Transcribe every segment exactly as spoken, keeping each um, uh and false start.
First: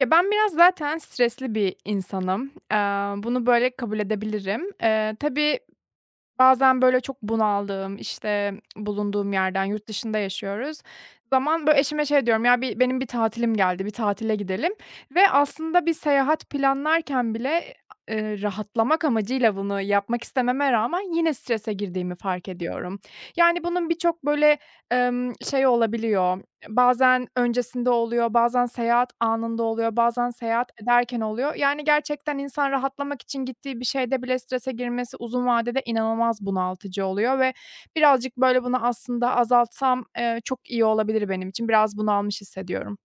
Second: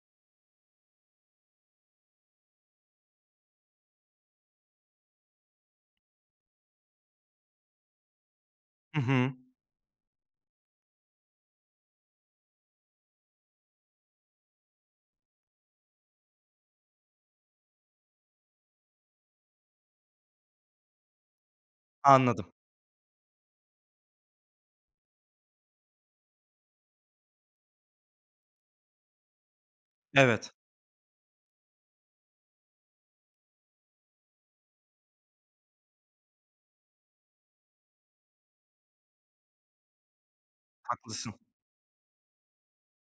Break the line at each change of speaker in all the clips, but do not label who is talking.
Ya, ben biraz zaten stresli bir insanım. Eee, bunu, böyle, kabul edebilirim. Eee, tabii bazen, böyle, çok bunaldığım, işte,
Hı hı.
bulunduğum yerden yurt dışında yaşıyoruz. Zaman, böyle, eşime şey diyorum, "Ya, bir benim bir tatilim geldi, bir tatile gidelim." Ve aslında bir seyahat planlarken bile, eee, rahatlamak amacıyla bunu yapmak istememe rağmen yine strese girdiğimi fark
Anladım.
ediyorum. Yani, bunun birçok, böyle, emm, şeyi olabiliyor. Bazen öncesinde oluyor, bazen seyahat anında oluyor, bazen
Evet,
seyahat ederken oluyor. Yani gerçekten insan rahatlamak için gittiği bir şeyde bile strese girmesi uzun vadede inanılmaz bunaltıcı oluyor ve birazcık, böyle, bunu aslında azaltsam, eee, çok iyi olabilir
haklısın.
benim için. Biraz bunalmış hissediyorum.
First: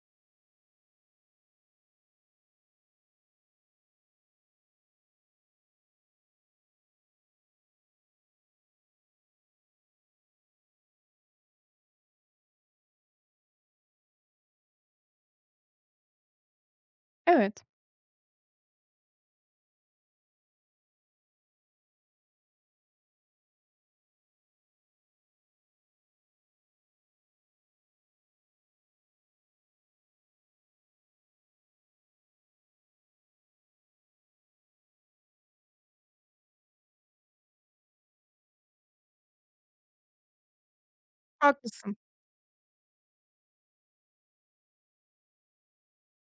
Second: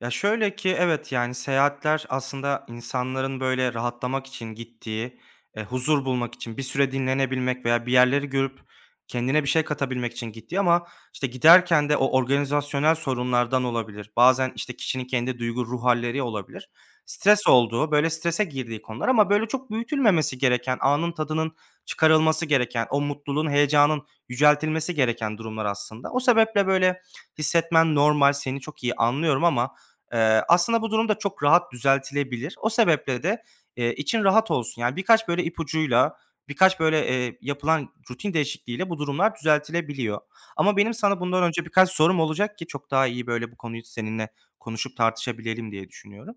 Ya, şöyle ki, evet, yani, seyahatler aslında insanların, böyle, rahatlamak için gittiği, eee, huzur bulmak için, bir süre dinlenebilmek veya bir yerleri görüp kendine bir şey katabilmek için gittiği ama, işte, giderken de o organizasyonel sorunlardan olabilir. Bazen, işte, kişinin kendi duygu, ruh halleri olabilir. Stres
Evet,
olduğu, böyle, strese girdiği konular ama, böyle, çok büyütülmemesi gereken, anın tadının çıkarılması gereken, o mutluluğun, heyecanın yüceltilmesi gereken durumlar aslında. O sebeple, böyle, hissetmen normal, seni çok iyi anlıyorum ama Eee, aslında bu durum da çok rahat düzeltilebilir. O sebeple de, eee, için rahat olsun. Yani, birkaç böyle ipucuyla, birkaç böyle, eee, yapılan rutin değişikliğiyle bu durumlar düzeltilebiliyor. Ama benim sana bundan önce birkaç
haklısın.
sorum olacak ki çok daha iyi böyle bu konuyu seninle konuşup tartışabilelim diye düşünüyorum.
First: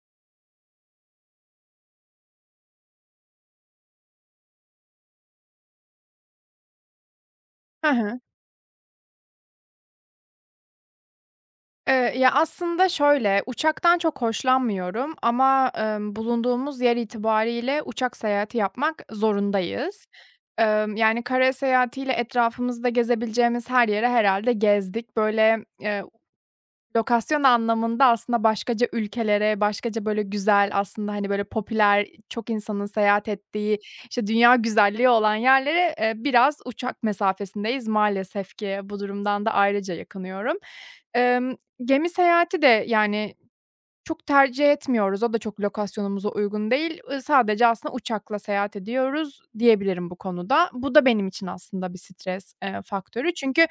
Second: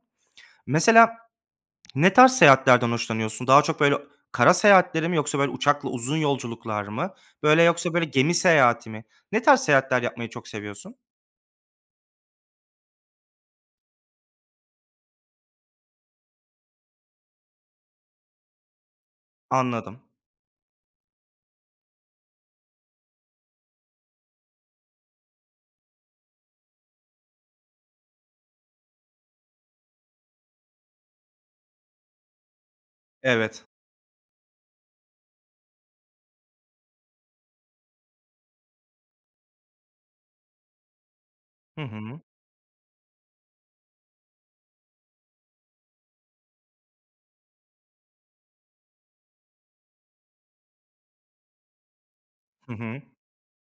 Mesela ne tarz seyahatlerden hoşlanıyorsun? Daha çok böyle kara seyahatleri mi yoksa böyle uçakla uzun yolculuklar mı? Böyle
Hı
yoksa böyle
hı.
gemi seyahati mi? Ne tarz seyahatler yapmayı çok seviyorsun?
Eee, ya, aslında şöyle, uçaktan çok hoşlanmıyorum ama, emm, bulunduğumuz yer itibariyle uçak seyahati yapmak
Anladım.
zorundayız. Emm, yani, kara seyahatiyle etrafımızda gezebileceğimiz her yere herhâlde gezdik. Böyle, eee lokasyon anlamında aslında başkaca ülkelere, başkaca, böyle, güzel aslında, hani, böyle, popüler, çok insanın seyahat
Evet.
ettiği, işte, dünya güzelliği olan yerlere, eee, biraz uçak mesafesindeyiz maalesef ki. Bu durumdan da ayrıca yakınıyorum. Emm,
Hı
gemi
hı.
seyahati de, yani, çok tercih etmiyoruz. O da çok lokasyonumuza uygun değil. Iıı, sadece aslında uçakla seyahat ediyoruz diyebilirim bu konuda. Bu da benim için aslında bir stres,
Hı
eee,
hı.
faktörü. Çünkü,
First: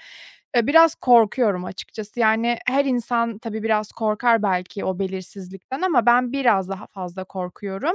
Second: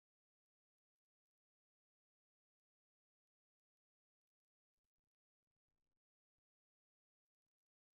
eee, biraz korkuyorum açıkçası. Yani her insan tabii biraz korkar belki o belirsizlikten ama ben biraz daha fazla korkuyorum.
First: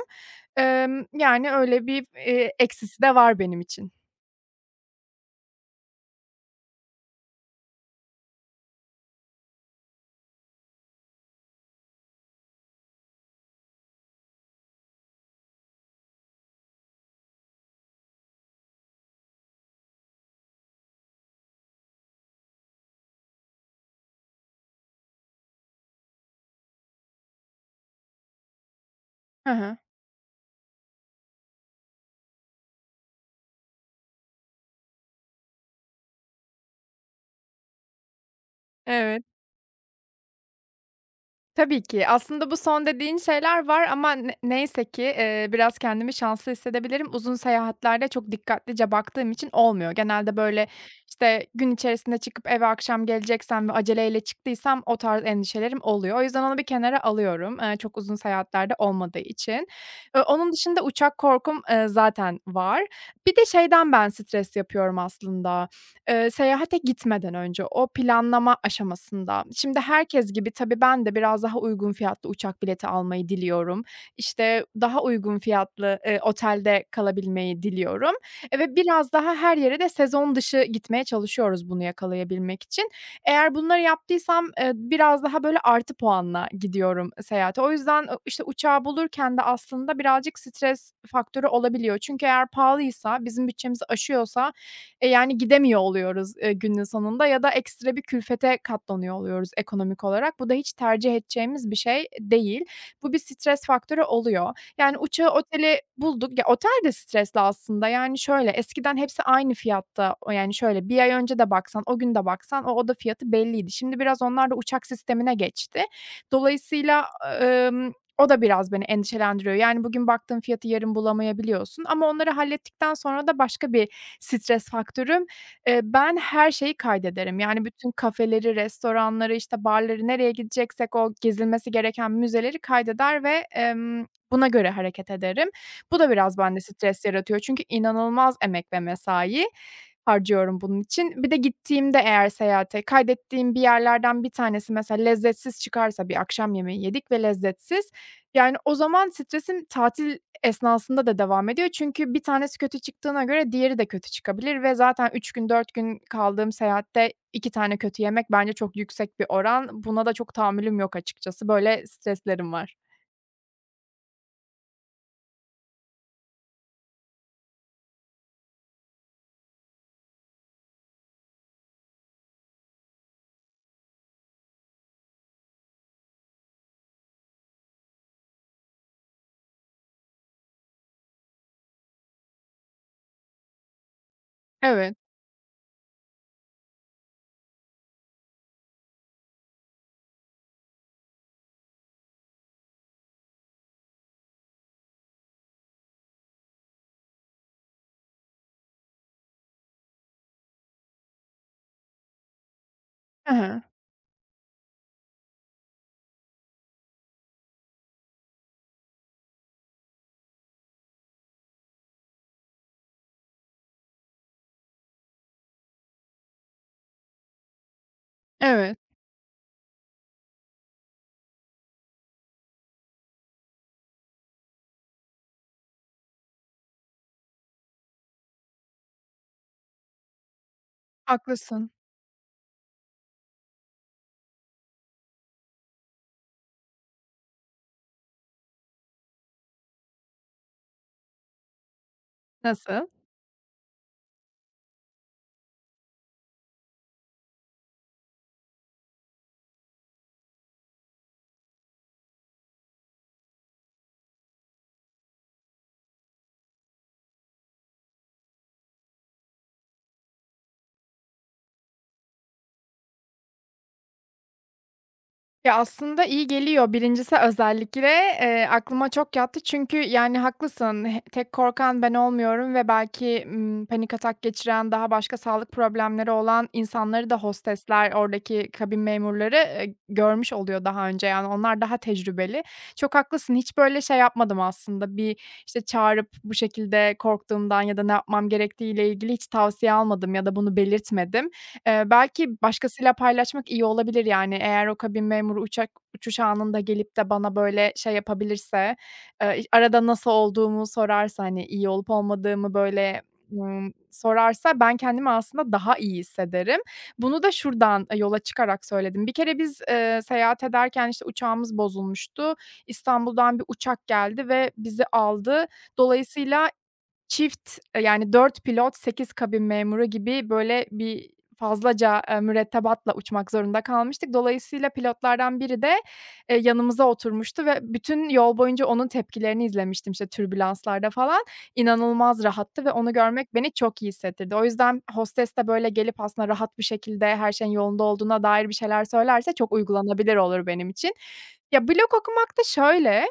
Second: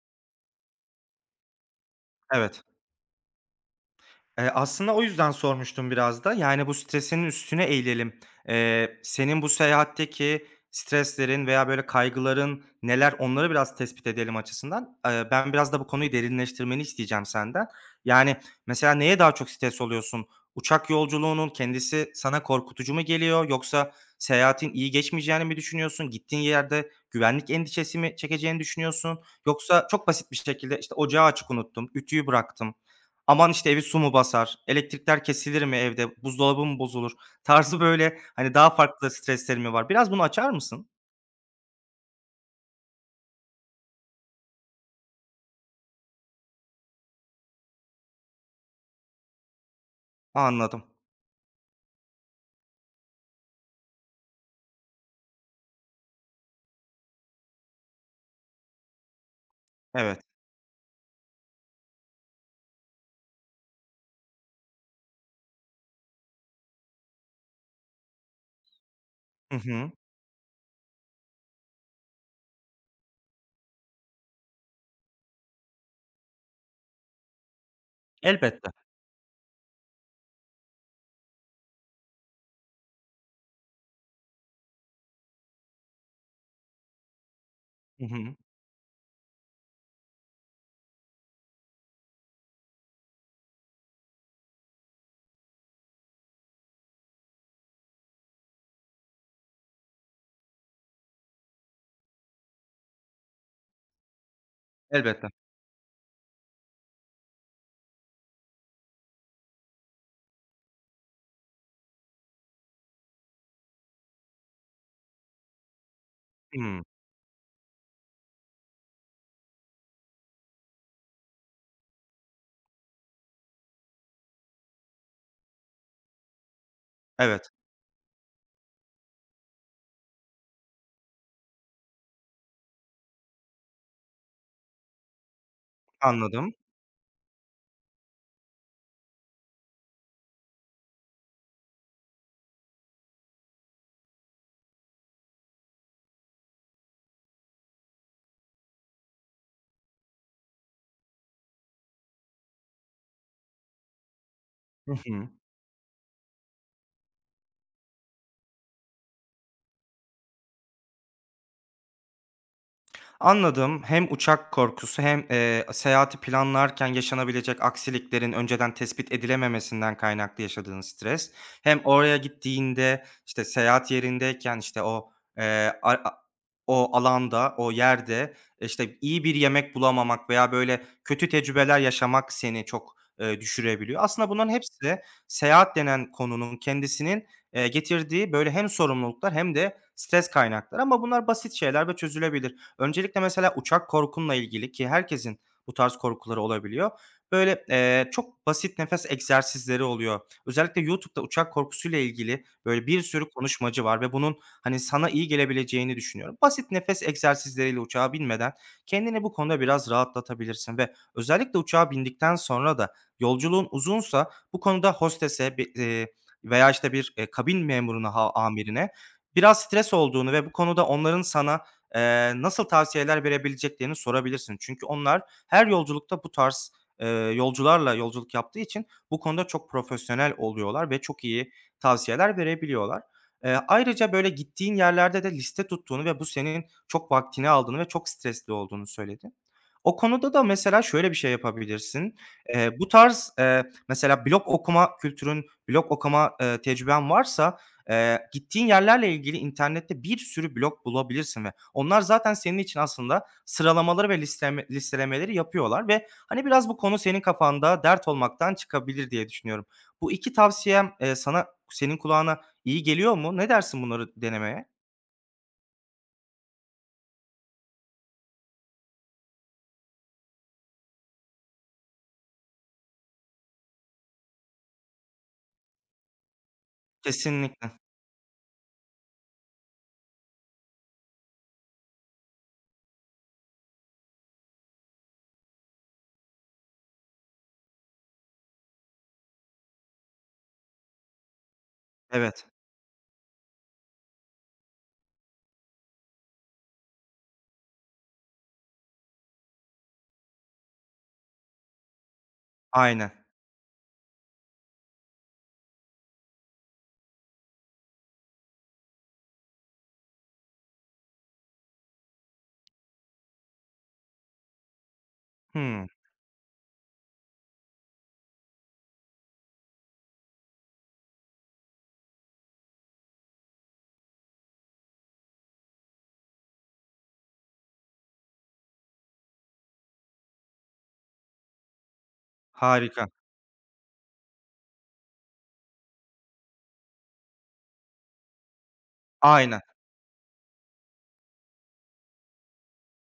Emm, yani öyle bir, eee,
Evet.
eksisi de var benim için.
Eee, aslında o yüzden sormuştum biraz da. Yani, bu stresinin üstüne eğilelim. Eee, senin bu seyahatteki streslerin veya, böyle, kaygıların neler, onları biraz tespit edelim açısından. Eee, ben biraz da bu konuyu derinleştirmeni isteyeceğim senden. Yani, mesela neye daha çok stres oluyorsun? Uçak yolculuğunun kendisi sana korkutucu mu geliyor yoksa seyahatin iyi geçmeyeceğini mi düşünüyorsun? Gittiğin yerde güvenlik endişesi mi çekeceğini düşünüyorsun?
Hı hı.
Yoksa çok basit bir şekilde, işte, ocağı açık unuttum, ütüyü bıraktım. Aman, işte, evi su mu basar, elektrikler kesilir mi evde, buzdolabı mı bozulur tarzı, böyle, hani, daha farklı
Evet.
streslerin mi var? Biraz bunu açar mısın?
Tabii ki. Aslında bu son dediğin şeyler var ama ne neyse ki, eee, biraz kendimi şanslı hissedebilirim. Uzun seyahatlerde çok dikkatlice baktığım için olmuyor. Genelde, böyle,
Anladım.
işte, gün içerisinde çıkıp eve akşam geleceksem ve aceleyle çıktıysam o tarz endişelerim oluyor. O yüzden onu bir kenara alıyorum, eee, çok uzun seyahatlerde olmadığı için.
Evet.
Eee, onun dışında uçak korkum, eee, zaten var. Bir de şeyden ben stres yapıyorum aslında. Eee, seyahate gitmeden önce o planlama aşamasında,
Hı
şimdi
hı.
herkes gibi tabii ben de biraz daha uygun fiyatlı uçak bileti almayı diliyorum. İşte, daha uygun fiyatlı, eee, otelde kalabilmeyi diliyorum, eee,
Elbette.
ve biraz daha her yere de sezon dışı gitmeye çalışıyoruz bunu yakalayabilmek için. Eğer bunları yaptıysam, eee, biraz daha böyle artı puanla gidiyorum seyahate. O yüzden,
Hı
ı
hı.
işte, uçağı bulurken de aslında birazcık stres faktörü olabiliyor. Çünkü eğer pahalıysa, bizim bütçemizi aşıyorsa e, yani gidemiyor oluyoruz, eee, günün sonunda ya da ekstra bir külfete katlanıyor oluyoruz ekonomik olarak. Bu da hiç tercih edeceğimiz bir şey değil. Bu bir stres faktörü oluyor. Yani
Elbette.
uçağı, oteli bulduk. Ya, otel de stresli aslında. Yani şöyle, eskiden hepsi aynı fiyatta. O yani şöyle, bir ay önce de baksan, o gün de baksan o oda fiyatı belliydi. Şimdi biraz onlar da uçak sistemine geçti.
Hımm.
Dolayısıyla, ımm, o da biraz beni endişelendiriyor. Yani bugün baktığın fiyatı yarın bulamayabiliyorsun ama onları hallettikten sonra da başka bir stres faktörüm. Eee, ben her şeyi kaydederim.
Evet.
Yani bütün kafeleri, restoranları, işte, barları, nereye gideceksek o gezilmesi gereken müzeleri kaydeder ve, emm, buna göre hareket ederim. Bu da biraz
Anladım.
bende stres yaratıyor çünkü inanılmaz emek ve mesai harcıyorum bunun için. Bir de gittiğimde eğer seyahate kaydettiğim bir yerlerden bir tanesi mesela lezzetsiz çıkarsa bir akşam yemeği yedik ve lezzetsiz, yani, o zaman stresim tatil esnasında da devam ediyor. Çünkü bir tanesi kötü çıktığına göre diğeri de kötü çıkabilir ve
Hı
zaten
hı.
üç gün, dört gün kaldığım seyahatte iki tane kötü yemek bence çok yüksek bir oran. Buna da çok tahammülüm yok açıkçası. Böyle streslerim var.
Anladım. Hem uçak korkusu hem, eee, seyahati planlarken yaşanabilecek aksiliklerin önceden tespit edilememesinden kaynaklı yaşadığın stres hem oraya gittiğinde, işte, seyahat yerindeyken, işte, o, eee, a a o alanda, o yerde, e, işte, iyi bir yemek bulamamak veya, böyle, kötü tecrübeler yaşamak seni çok, eee, düşürebiliyor. Aslında bunların
Evet.
hepsi seyahat denen konunun kendisinin, eee, getirdiği, böyle, hem sorumluluklar hem de stres kaynakları ama bunlar basit şeyler ve çözülebilir. Öncelikle mesela uçak korkunla ilgili ki herkesin bu tarz korkuları olabiliyor. Böyle, eee, çok basit nefes egzersizleri oluyor. Özellikle YouTube'da uçak korkusuyla ilgili böyle bir sürü
Hı hı.
konuşmacı var ve bunun, hani, sana iyi gelebileceğini düşünüyorum. Basit nefes egzersizleriyle uçağa binmeden kendini bu konuda biraz rahatlatabilirsin ve özellikle uçağa bindikten sonra da yolculuğun uzunsa bu konuda hostese bi eee, veya, işte, bir, eee, kabin memuruna, ha
Evet.
amirine biraz stres olduğunu ve bu konuda onların sana Eee, nasıl tavsiyeler verebileceklerini sorabilirsin. Çünkü onlar her yolculukta bu tarz, eee, yolcularla yolculuk yaptığı için bu konuda çok profesyonel oluyorlar ve çok iyi
Haklısın.
tavsiyeler verebiliyorlar. Eee, ayrıca böyle gittiğin yerlerde de liste tuttuğunu ve bu senin çok vaktini aldığını ve çok stresli olduğunu söyledin. O konuda da mesela şöyle bir şey yapabilirsin. Eee,
Nasıl?
bu tarz, eee, mesela blog okuma kültürün, blog okuma, eee, tecrüben varsa Eee, gittiğin yerlerle ilgili internette bir sürü blog bulabilirsin ve onlar zaten senin için aslında sıralamaları ve listeleme listelemeleri yapıyorlar ve, hani, biraz bu konu senin kafanda dert olmaktan çıkabilir diye düşünüyorum. Bu iki tavsiyem, eee, sana senin kulağına iyi geliyor mu? Ne dersin bunları denemeye?
Ya, aslında iyi geliyor. Birincisi özellikle, eee, aklıma çok yattı çünkü, yani, haklısın. He tek korkan ben olmuyorum ve belki, ımm, panik atak geçiren, daha başka sağlık problemleri olan insanları da
Kesinlikle.
hostesler, oradaki kabin memurları, eee, görmüş oluyor daha önce. Yani, onlar daha tecrübeli. Çok haklısın. Hiç böyle şey yapmadım aslında. Bir, işte, çağırıp bu şekilde korktuğumdan ya da ne yapmam gerektiğiyle ilgili hiç tavsiye almadım ya da bunu belirtmedim. Eee, belki
Evet.
başkasıyla paylaşmak iyi olabilir, yani, eğer o kabin memuru uçak uçuş anında gelip de bana, böyle, şey yapabilirse, eee, iş arada nasıl olduğumu sorarsa, hani, iyi olup olmadığımı, böyle,
Aynen.
ımm, sorarsa ben kendimi aslında daha iyi hissederim. Bunu da şuradan, yola çıkarak söyledim. Bir kere biz, eee, seyahat ederken, işte, uçağımız bozulmuştu. İstanbul'dan bir uçak geldi ve bizi aldı.
Hımm.
Dolayısıyla çift, eee, yani dört pilot, sekiz kabin memuru gibi böyle bir fazlaca, eee, mürettebatla uçmak zorunda kalmıştık. Dolayısıyla pilotlardan biri de, eee, yanımıza oturmuştu ve bütün yol boyunca onun tepkilerini izlemiştim, işte, türbülanslarda falan. İnanılmaz rahattı ve onu
Harika.
görmek beni çok iyi hissettirdi. O yüzden hostes de böyle gelip aslında rahat bir şekilde her şeyin yolunda olduğuna dair bir şeyler söylerse çok
Aynen.
uygulanabilir olur benim için. Ya, blog okumak da şöyle,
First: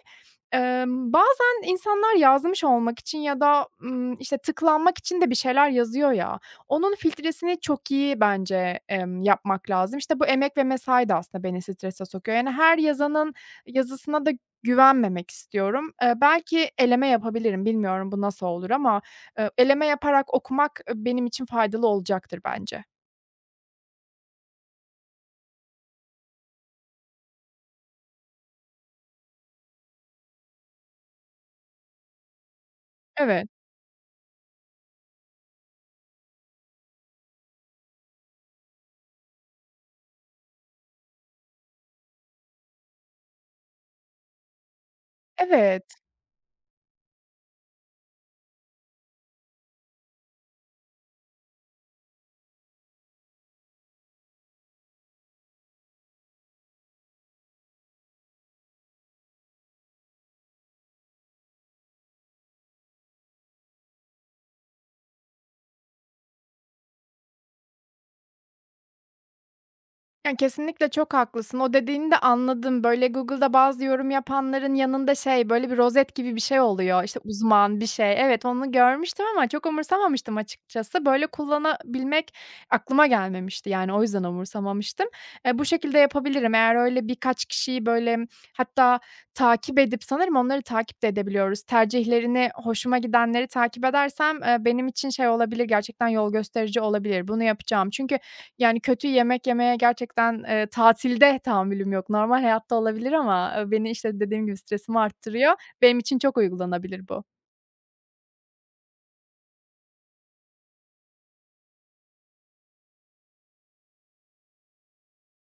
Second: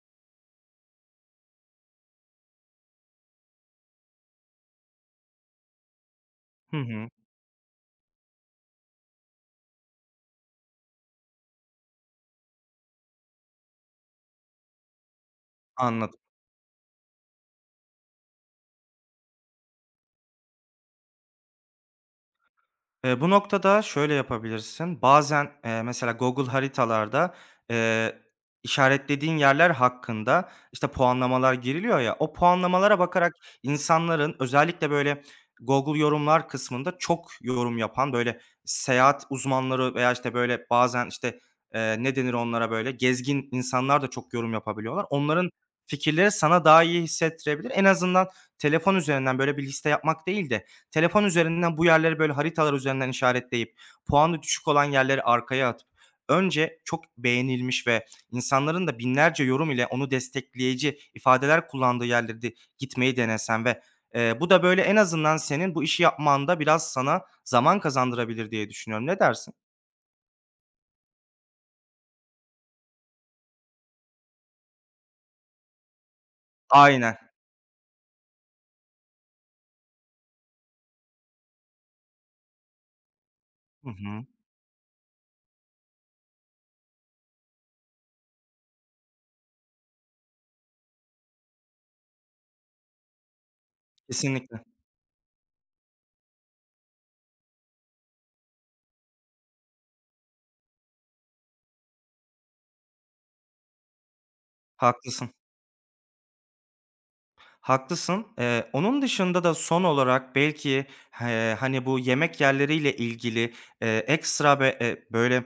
Emm, bazen insanlar yazmış olmak için ya da, ımm, işte, tıklanmak için de bir şeyler yazıyor ya,
Hı
onun
hı.
filtresini çok iyi bence, emm, yapmak lazım. İşte, bu emek ve mesai de aslında beni strese sokuyor. Yani, her yazanın yazısına da güvenmemek istiyorum. Eee,
Anladım.
belki eleme yapabilirim. Bilmiyorum bu nasıl olur ama, eee, eleme yaparak okumak, eee, benim için faydalı olacaktır bence.
Eee, bu noktada şöyle yapabilirsin. Bazen, eee, mesela Google haritalarda, eee, işaretlediğin yerler hakkında, işte, puanlamalar giriliyor ya, o puanlamalara bakarak
Evet,
insanların özellikle, böyle, Google yorumlar kısmında çok yorum yapan, böyle, seyahat uzmanları veya, işte, böyle, bazen, işte, eee, ne denir onlara, böyle, gezgin insanlar da çok yorum yapabiliyorlar. Onların
evet.
fikirleri sana daha iyi hissettirebilir. En azından telefon üzerinden, böyle, bir liste yapmak değil de telefon üzerinden bu yerleri böyle haritalar üzerinden işaretleyip puanı düşük olan yerleri arkaya atıp önce çok beğenilmiş ve insanların da binlerce yorum ile onu destekleyici ifadeler kullandığı yerlere de gitmeyi denesen ve, eee, bu da böyle en azından senin bu işi yapmanda biraz sana zaman kazandırabilir diye düşünüyorum. Ne dersin?
Yani, kesinlikle çok haklısın. O dediğini de anladım. Böyle, Google'da bazı yorum yapanların yanında şey, böyle, bir rozet gibi bir şey oluyor.
Aynen.
İşte, uzman bir şey. Evet, onu görmüştüm ama çok umursamamıştım açıkçası. Böyle kullanabilmek aklıma gelmemişti.
Hı
Yani, o yüzden
hı.
umursamamıştım. Eee, bu şekilde yapabilirim. Eğer öyle birkaç kişiyi, böyle, hatta takip edip sanırım onları takip de edebiliyoruz. Tercihlerini, hoşuma gidenleri takip edersem, eee,
Kesinlikle.
benim için şey olabilir, gerçekten yol gösterici olabilir. Bunu yapacağım. Çünkü yani, kötü yemek yemeye gerçekten, eee, tatilde tahammülüm yok. Normal hayatta olabilir ama, eee, beni, işte, dediğim gibi stresimi
Haklısın.
arttırıyor. Benim için çok uygulanabilir bu.
Haklısın. Eee, onun dışında da son olarak belki, eee, hani, bu yemek yerleriyle ilgili, eee, ekstra be eee, böyle,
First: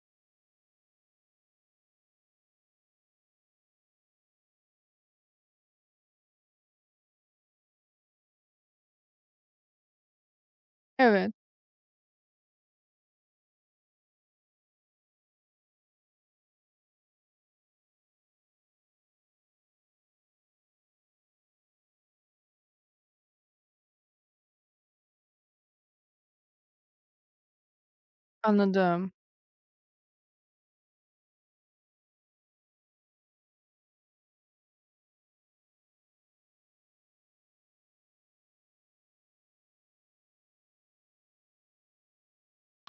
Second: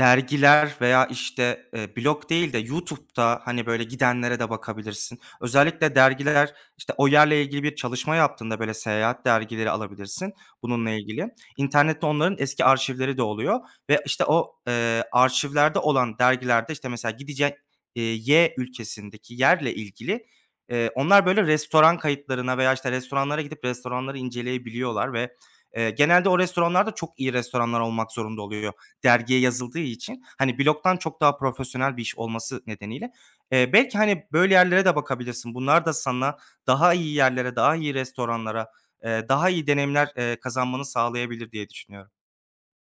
dergiler veya, işte, eee, blog değil de YouTube'da, hani, böyle, gidenlere de bakabilirsin. Özellikle dergiler, işte, o yerle ilgili bir çalışma yaptığında, böyle, seyahat dergileri alabilirsin bununla ilgili.
Evet,
İnternette onların eski arşivleri de oluyor ve, işte, o, eee, arşivlerde olan dergilerde, işte, mesela gideceğin, eee, Y ülkesindeki yerle ilgili, eee, onlar, böyle, restoran kayıtlarına veya, işte, restoranlara gidip restoranları inceleyebiliyorlar ve, eee, genelde o restoranlarda çok iyi restoranlar olmak zorunda oluyor
anladım.
dergiye yazıldığı için, hani, blogdan çok daha profesyonel bir iş olması nedeniyle, eee, belki, hani, böyle yerlere de bakabilirsin. Bunlar da sana daha iyi yerlere, daha iyi restoranlara, eee, daha iyi deneyimler, eee, kazanmanı sağlayabilir diye düşünüyorum.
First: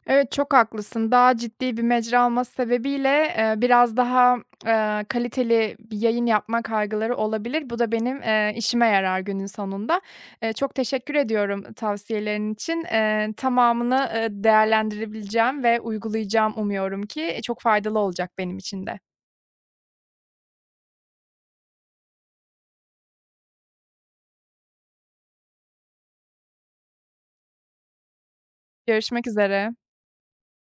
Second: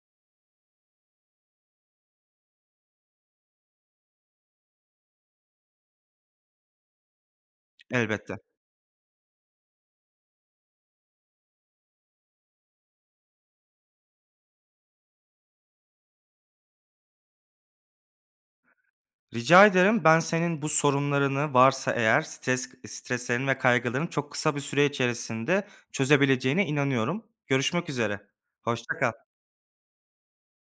Evet, çok haklısın. Daha ciddi bir mecra olması sebebiyle, eee, biraz daha, eee, kaliteli bir yayın yapma kaygıları olabilir. Bu da benim,
Elbette.
eee, işime yarar günün sonunda. Eee, çok teşekkür ediyorum tavsiyelerin için. Eee, tamamını, eee, değerlendirebileceğim ve uygulayacağım umuyorum ki. Eee, çok faydalı olacak benim için de.
Rica ederim. Ben senin bu sorunlarını varsa eğer stres streslerin ve kaygılarını çok kısa bir süre içerisinde çözebileceğine inanıyorum. Görüşmek üzere. Hoşça
Görüşmek
kal.
üzere.